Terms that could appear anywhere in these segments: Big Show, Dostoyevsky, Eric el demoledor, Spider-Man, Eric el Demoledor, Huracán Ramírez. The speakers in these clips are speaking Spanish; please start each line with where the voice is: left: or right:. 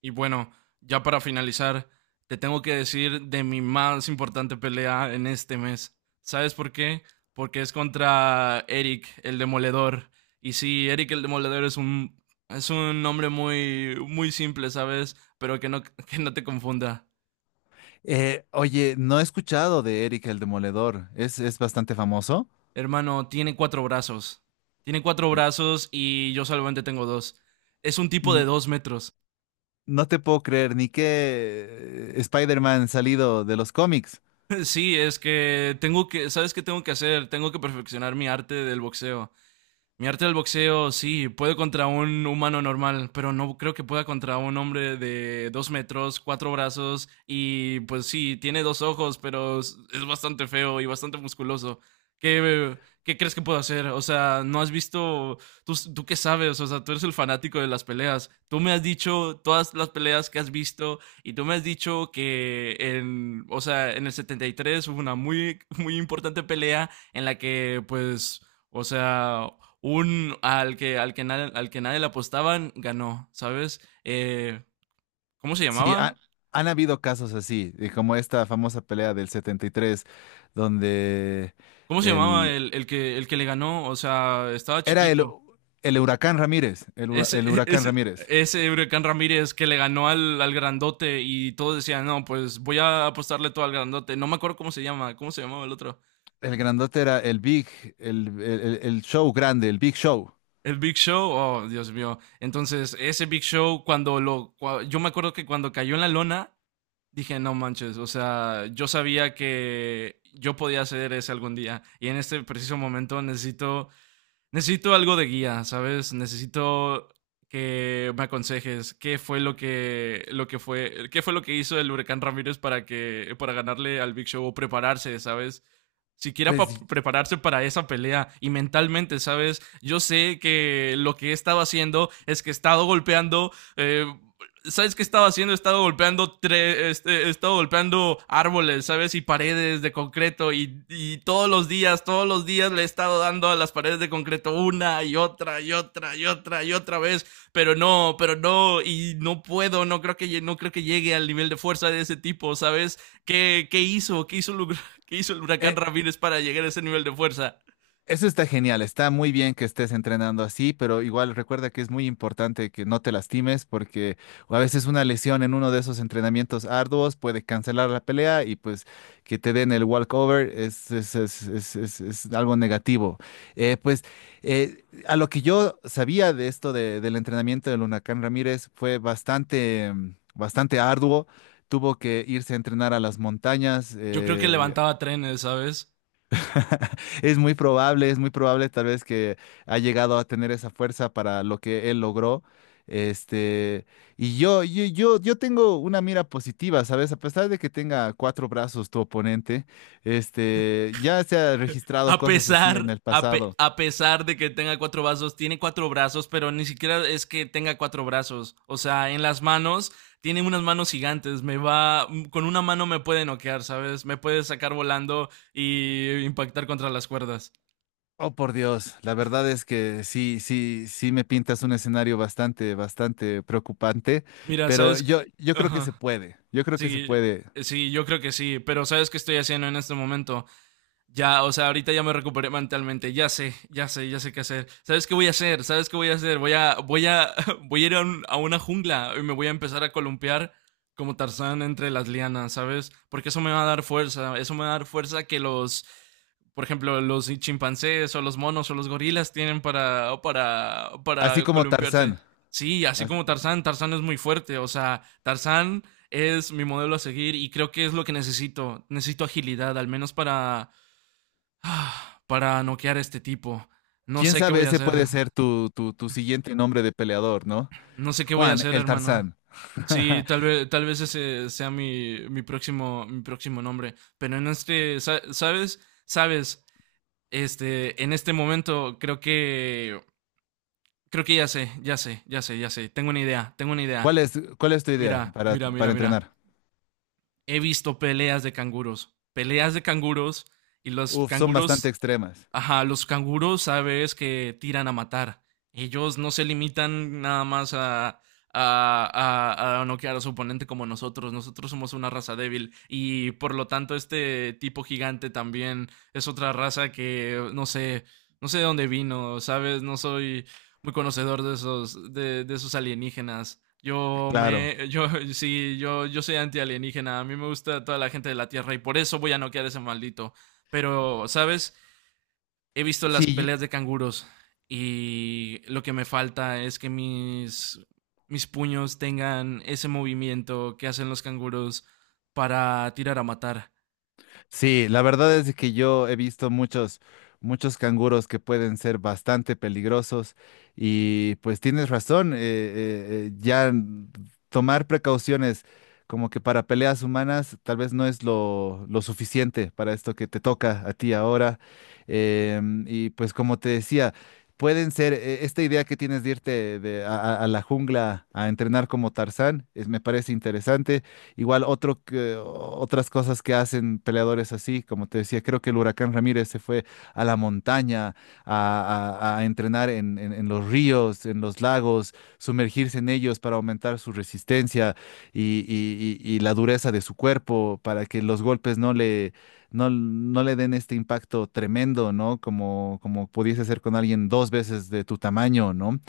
right: Y bueno, ya para finalizar, te tengo que decir de mi más importante pelea en este mes. ¿Sabes por qué? Porque es contra Eric, el demoledor. Y sí, Eric el demoledor es un nombre muy muy simple, ¿sabes? Pero que no que no te confunda.
left: No he escuchado de Eric el Demoledor. Es bastante famoso.
right: Hermano, tiene cuatro brazos. Tiene cuatro brazos y yo solamente tengo dos. Es un tipo de
left: N-
right: 2 metros.
left: no te puedo creer ni que Spider-Man salido de los cómics.
right: Sí, es que tengo que, ¿sabes qué tengo que hacer? Tengo que perfeccionar mi arte del boxeo. Mi arte del boxeo, sí, puedo contra un humano normal, pero no creo que pueda contra un hombre de 2 metros, cuatro brazos y pues sí, tiene dos ojos, pero es bastante feo y bastante musculoso. ¿Qué, qué crees que puedo hacer? O sea, no has visto, tú qué sabes, o sea, tú eres el fanático de las peleas. Tú me has dicho todas las peleas que has visto y tú me has dicho que en, o sea, en el 73 hubo una muy, muy importante pelea en la que pues... O sea, un al que nadie le apostaban ganó, ¿sabes? ¿Cómo se
left: Sí,
right: llamaba?
left: han habido casos así, como esta famosa pelea del 73, donde
right: ¿Cómo se llamaba
left: el,
right: el que le ganó? O sea, estaba
left: era
right: chiquito.
left: el Huracán Ramírez. El,
right: Ese,
left: el Huracán
right: ese,
left: Ramírez.
right: ese Huracán Ramírez que le ganó al grandote y todos decían, no, pues voy a apostarle todo al grandote. No me acuerdo cómo se llamaba el otro.
left: El grandote era el Big, el show grande, el Big Show.
right: El Big Show, oh Dios mío. Entonces, ese Big Show, yo me acuerdo que cuando cayó en la lona, dije, no manches, o sea, yo sabía que yo podía hacer ese algún día y en este preciso momento necesito, necesito algo de guía, ¿sabes? Necesito que me aconsejes qué fue lo que hizo el huracán Ramírez para ganarle al Big Show o prepararse, ¿sabes? Siquiera para
left: Pues.
right: prepararse para esa pelea y mentalmente, ¿sabes? Yo sé que lo que he estado haciendo es que he estado golpeando eh, ¿sabes qué estaba haciendo? Estaba golpeando estaba golpeando árboles, ¿sabes? Y paredes de concreto. Y todos los días le he estado dando a las paredes de concreto una y otra y otra y otra y otra vez. Pero no, y no puedo, no creo que llegue al nivel de fuerza de ese tipo, ¿sabes? ¿Qué, qué hizo? ¿Qué hizo, el, ¿Qué hizo el huracán
left: eh,
right: Ramírez para llegar a ese nivel de fuerza?
left: Eso está genial, está muy bien que estés entrenando así, pero igual recuerda que es muy importante que no te lastimes porque a veces una lesión en uno de esos entrenamientos arduos puede cancelar la pelea y pues que te den el walkover es algo negativo. Eh, pues a lo que yo sabía de esto del entrenamiento del Huracán Ramírez fue bastante, bastante arduo. Tuvo que irse a entrenar a las montañas,
right: Yo creo que levantaba trenes, ¿sabes?
left: Es muy probable tal vez que ha llegado a tener esa fuerza para lo que él logró. Este, y yo tengo una mira positiva, ¿sabes? A pesar de que tenga cuatro brazos tu oponente, este, ya se ha registrado
right: A
left: cosas así en
right: pesar,
left: el
right: a, pe-
left: pasado.
right: a pesar de que tenga cuatro brazos, tiene cuatro brazos, pero ni siquiera es que tenga cuatro brazos. O sea, en las manos, tiene unas manos gigantes. Con una mano me puede noquear, ¿sabes? Me puede sacar volando y impactar contra las cuerdas.
left: Oh, por Dios, la verdad es que sí, sí, sí me pintas un escenario bastante, bastante preocupante,
right: Mira,
left: pero
right: ¿sabes?
left: yo,
right: Qué?
left: yo creo que se
right: Ajá.
left: puede, yo creo que se
right: Sí,
left: puede,
right: sí, yo creo que sí, pero ¿sabes qué estoy haciendo en este momento? Ya, o sea, ahorita ya me recuperé mentalmente. Ya sé, ya sé, ya sé qué hacer. ¿Sabes qué voy a hacer? ¿Sabes qué voy a hacer? Voy a ir a una jungla y me voy a empezar a columpiar como Tarzán entre las lianas, ¿sabes? Porque eso me va a dar fuerza. Eso me va a dar fuerza que los, por ejemplo, los chimpancés o los monos o los gorilas tienen para, para,
left: así
right: para
left: como
right: columpiarse.
left: Tarzán.
right: Sí, así como Tarzán, Tarzán es muy fuerte. O sea, Tarzán es mi modelo a seguir y creo que es lo que necesito. Necesito agilidad, al menos para para noquear a este tipo. No
left: Quién
right: sé qué
left: sabe,
right: voy a
left: ese
right: hacer.
left: puede ser tu siguiente nombre de peleador, ¿no?
right: No sé qué voy a
left: Juan,
right: hacer,
left: el
right: hermano.
left: Tarzán.
right: Sí, tal vez ese sea mi próximo nombre. Pero ¿sabes? ¿Sabes? En este momento creo que ya sé, ya sé, ya sé, ya sé. Tengo una idea, tengo una idea.
left: ¿Cuál es, ¿Cuál es tu idea
right: Mira, mira,
left: para
right: mira, mira.
left: entrenar?
right: He visto peleas de canguros. Peleas de canguros y los
left: Uf, son bastante
right: canguros,
left: extremas.
right: ajá, los canguros sabes que tiran a matar. Ellos no se limitan nada más a noquear a su oponente como nosotros. Nosotros somos una raza débil y por lo tanto este tipo gigante también es otra raza que no sé, no sé de dónde vino, ¿sabes? No soy muy conocedor de esos alienígenas. Yo
left: Claro.
right: me, yo, sí, yo soy antialienígena. A mí me gusta toda la gente de la Tierra y por eso voy a noquear a ese maldito. Pero, ¿sabes? He visto las
left: Sí,
right: peleas de canguros y lo que me falta es que mis puños tengan ese movimiento que hacen los canguros para tirar a matar.
left: Sí, la verdad es que yo he visto muchos, muchos canguros que pueden ser bastante peligrosos y pues tienes razón, ya tomar precauciones como que para peleas humanas tal vez no es lo suficiente para esto que te toca a ti ahora. Y pues como te decía, pueden ser, esta idea que tienes de irte a, a la jungla a entrenar como Tarzán, es, me parece interesante. Igual otro otras cosas que hacen peleadores así, como te decía, creo que el Huracán Ramírez se fue a la montaña a, a entrenar en, en los ríos, en los lagos, sumergirse en ellos para aumentar su resistencia y la dureza de su cuerpo, para que los golpes no le, no le den este impacto tremendo, ¿no? Como, como pudiese ser con alguien dos veces de tu tamaño, ¿no?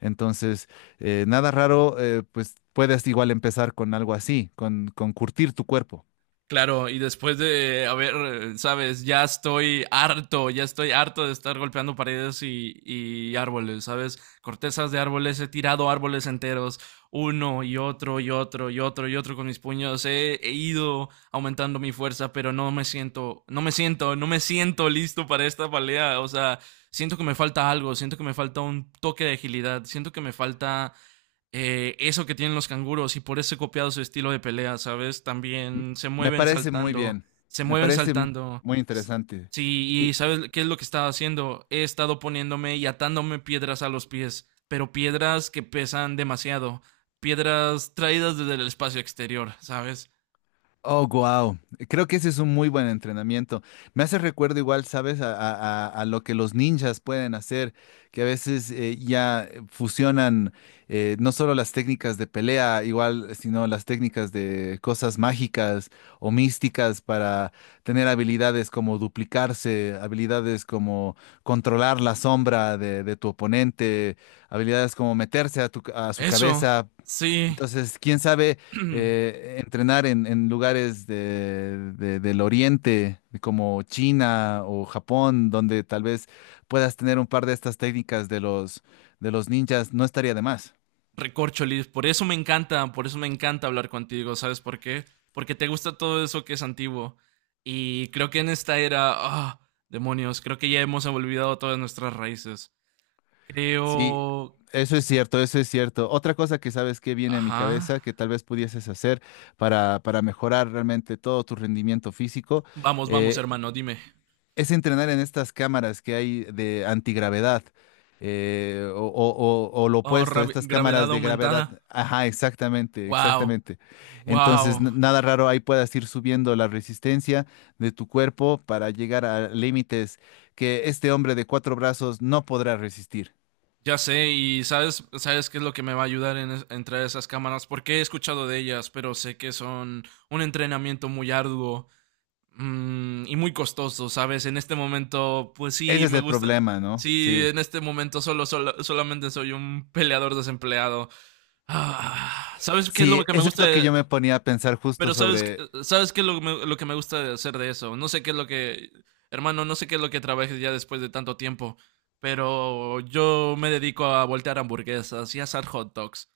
left: Entonces... Nada raro, pues puedes igual empezar con algo así, con curtir tu cuerpo.
right: Claro, y después de, a ver, sabes, ya estoy harto de estar golpeando paredes y árboles, ¿sabes? Cortezas de árboles, he tirado árboles enteros, uno y otro y otro y otro y otro con mis puños, he, he ido aumentando mi fuerza, pero no me siento, no me siento, no me siento listo para esta pelea, o sea, siento que me falta algo, siento que me falta un toque de agilidad, siento que me falta eso que tienen los canguros y por eso he copiado su estilo de pelea, ¿sabes?
left: M-
right: También se
left: Me
right: mueven
left: parece muy
right: saltando,
left: bien,
right: se
left: me
right: mueven
left: parece
right: saltando.
left: muy
right: S-
left: interesante.
right: Sí, y
left: Y,
right: ¿sabes qué es lo que estaba haciendo? He estado poniéndome y atándome piedras a los pies, pero piedras que pesan demasiado, piedras traídas desde el espacio exterior, ¿sabes?
left: oh, wow. Creo que ese es un muy buen entrenamiento. Me hace recuerdo igual, ¿sabes? A, a lo que los ninjas pueden hacer, que a veces fusionan no solo las técnicas de pelea, igual, sino las técnicas de cosas mágicas o místicas para tener habilidades como duplicarse, habilidades como controlar la sombra de tu oponente, habilidades como meterse a tu, a su
right: Eso,
left: cabeza.
right: sí.
left: Entonces, quién sabe entrenar en lugares del Oriente, como China o Japón, donde tal vez puedas tener un par de estas técnicas de los ninjas, no estaría de más.
right: Recorcholis, por eso me encanta, por eso me encanta hablar contigo, ¿sabes por qué? Porque te gusta todo eso que es antiguo. Y creo que en esta era, demonios, creo que ya hemos olvidado todas nuestras raíces.
left: Sí,
right: Creo...
left: eso es cierto, eso es cierto. Otra cosa que sabes que viene a mi
right: Ajá.
left: cabeza, que tal vez pudieses hacer para mejorar realmente todo tu rendimiento físico,
right: Vamos, vamos,
left: eh,
right: hermano, dime.
left: es entrenar en estas cámaras que hay de antigravedad o, o lo
right: Oh,
left: opuesto, estas
right: gravedad
left: cámaras de
right: aumentada.
left: gravedad. Ajá, exactamente,
right: Wow,
left: exactamente. Entonces,
right: wow.
left: nada raro, ahí puedas ir subiendo la resistencia de tu cuerpo para llegar a límites que este hombre de cuatro brazos no podrá resistir.
right: Ya sé, y sabes, sabes qué es lo que me va a ayudar en traer esas cámaras, porque he escuchado de ellas, pero sé que son un entrenamiento muy arduo y muy costoso, ¿sabes? En este momento, pues sí,
left: Ese es
right: me
left: el
right: gustan.
left: problema, ¿no?
right: Sí,
left: Sí.
right: en este momento solamente soy un peleador desempleado. Ah, ¿sabes qué es lo
left: Sí,
right: que me
left: eso es
right: gusta?
left: lo que yo me ponía a pensar justo
right: Pero
left: sobre.
right: ¿sabes qué es lo que me gusta de hacer de eso? No sé qué es lo que... Hermano, no sé qué es lo que trabajes ya después de tanto tiempo, pero yo me dedico a voltear hamburguesas y a asar hot dogs.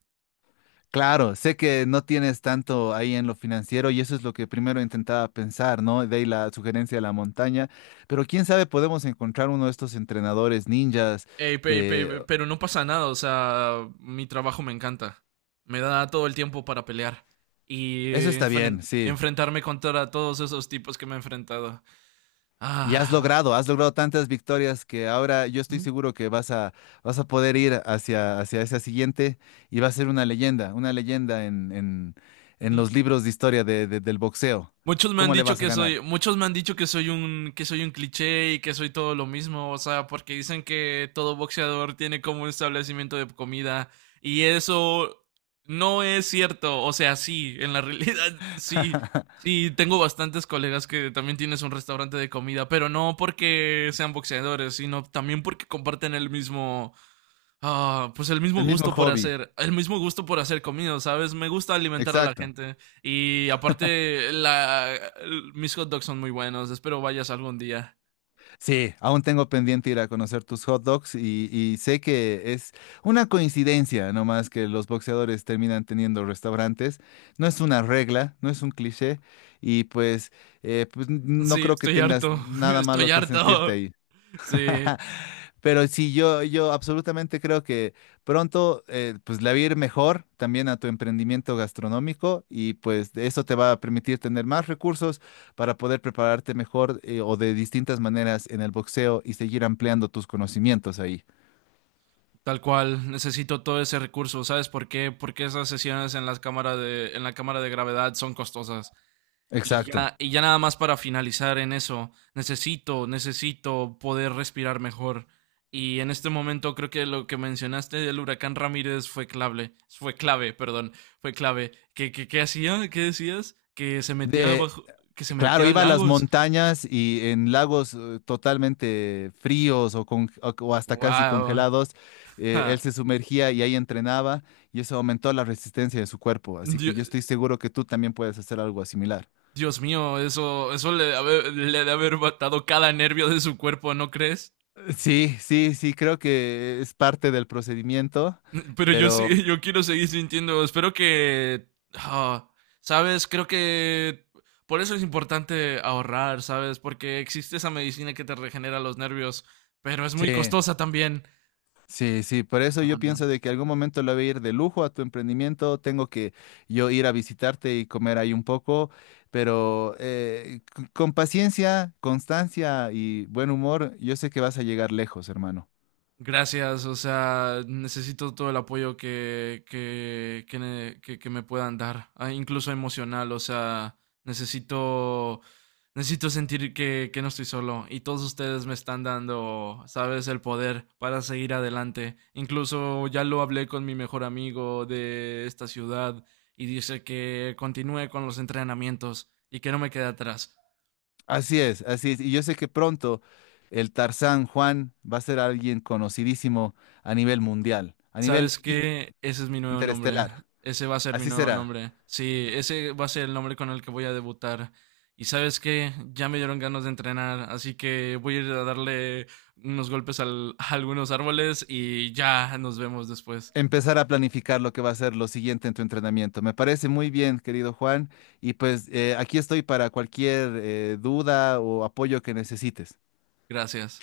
left: Claro, sé que no tienes tanto ahí en lo financiero y eso es lo que primero intentaba pensar, ¿no? De ahí la sugerencia de la montaña, pero quién sabe, podemos encontrar uno de estos entrenadores ninjas
right: Ey,
left: de...
right: pero no pasa nada, o sea, mi trabajo me encanta. Me da todo el tiempo para pelear
left: Eso
right: y
left: está bien, sí.
right: enfrentarme contra todos esos tipos que me he enfrentado.
left: Y
right: Ah,
left: has logrado tantas victorias que ahora yo estoy seguro que vas a, vas a poder ir hacia, hacia esa siguiente y va a ser una leyenda en los libros de historia del boxeo.
right: Muchos me han
left: ¿Cómo le
right: dicho
left: vas a
right: que soy,
left: ganar?
right: muchos me han dicho que soy un cliché y que soy todo lo mismo, o sea, porque dicen que todo boxeador tiene como un establecimiento de comida y eso no es cierto, o sea, sí, en la realidad sí, sí, tengo bastantes colegas que también tienes un restaurante de comida, pero no porque sean boxeadores, sino también porque comparten el mismo, pues
left: El mismo hobby,
right: el mismo gusto por hacer comida, ¿sabes? Me gusta alimentar a la
left: exacto.
right: gente y aparte mis hot dogs son muy buenos, espero vayas algún día.
left: Sí, aún tengo pendiente ir a conocer tus hot dogs y sé que es una coincidencia nomás que los boxeadores terminan teniendo restaurantes. No es una regla, no es un cliché y pues, pues no
right: Sí,
left: creo que
right: estoy
left: tengas
right: harto,
left: nada
right: estoy
left: malo que sentirte
right: harto.
left: ahí.
right: Sí,
left: Pero sí, yo absolutamente creo que pronto pues le va a ir mejor también a tu emprendimiento gastronómico y pues de eso te va a permitir tener más recursos para poder prepararte mejor, o de distintas maneras en el boxeo y seguir ampliando tus conocimientos ahí.
right: tal cual, necesito todo ese recurso, ¿sabes por qué? Porque esas sesiones en en la cámara de gravedad son costosas.
left: Exacto.
right: Y ya nada más para finalizar en eso, necesito, necesito poder respirar mejor. Y en este momento creo que lo que mencionaste del huracán Ramírez fue clave, perdón, fue clave. ¿Qué hacía? ¿Qué decías? Que se metía
left: De- Claro,
right: a
left: iba a las
right: lagos.
left: montañas y en lagos totalmente fríos o, o hasta casi
right: Wow.
left: congelados, él se sumergía y ahí entrenaba y eso aumentó la resistencia de su cuerpo. Así que
right: Dios,
left: yo estoy seguro que tú también puedes hacer algo similar.
right: Dios mío, eso le debe haber matado cada nervio de su cuerpo, ¿no crees?
left: Sí, sí, sí, creo que es parte del procedimiento,
right: Pero yo sí,
left: pero
right: yo quiero seguir sintiendo. Espero que. ah, ¿Sabes? Creo que. Por eso es importante ahorrar, ¿sabes? Porque existe esa medicina que te regenera los nervios, pero es muy
left: sí.
right: costosa también.
left: Sí, sí, por eso yo pienso
right: Vámonos.
left: de que algún momento le voy a ir de lujo a tu emprendimiento, tengo que yo ir a visitarte y comer ahí un poco, pero con paciencia, constancia y buen humor, yo sé que vas a llegar lejos, hermano.
right: Gracias, o sea, necesito todo el apoyo que me puedan dar, incluso emocional, o sea, necesito, necesito sentir que no estoy solo y todos ustedes me están dando, sabes, el poder para seguir adelante. Incluso ya lo hablé con mi mejor amigo de esta ciudad y dice que continúe con los entrenamientos y que no me quede atrás.
left: Así es, y yo sé que pronto el Tarzán Juan va a ser alguien conocidísimo a nivel mundial, a nivel
right: ¿Sabes qué? Ese es mi nuevo nombre.
left: interestelar.
right: Ese va a ser mi
left: Así
right: nuevo
left: será.
right: nombre. Sí, ese va a ser el nombre con el que voy a debutar. Y sabes qué, ya me dieron ganas de entrenar, así que voy a ir a darle unos golpes a algunos árboles y ya nos vemos después.
left: Empezar a planificar lo que va a ser lo siguiente en tu entrenamiento. Me parece muy bien, querido Juan, y pues aquí estoy para cualquier duda o apoyo que necesites.
right: Gracias.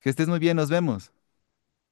left: Que estés muy bien, nos vemos.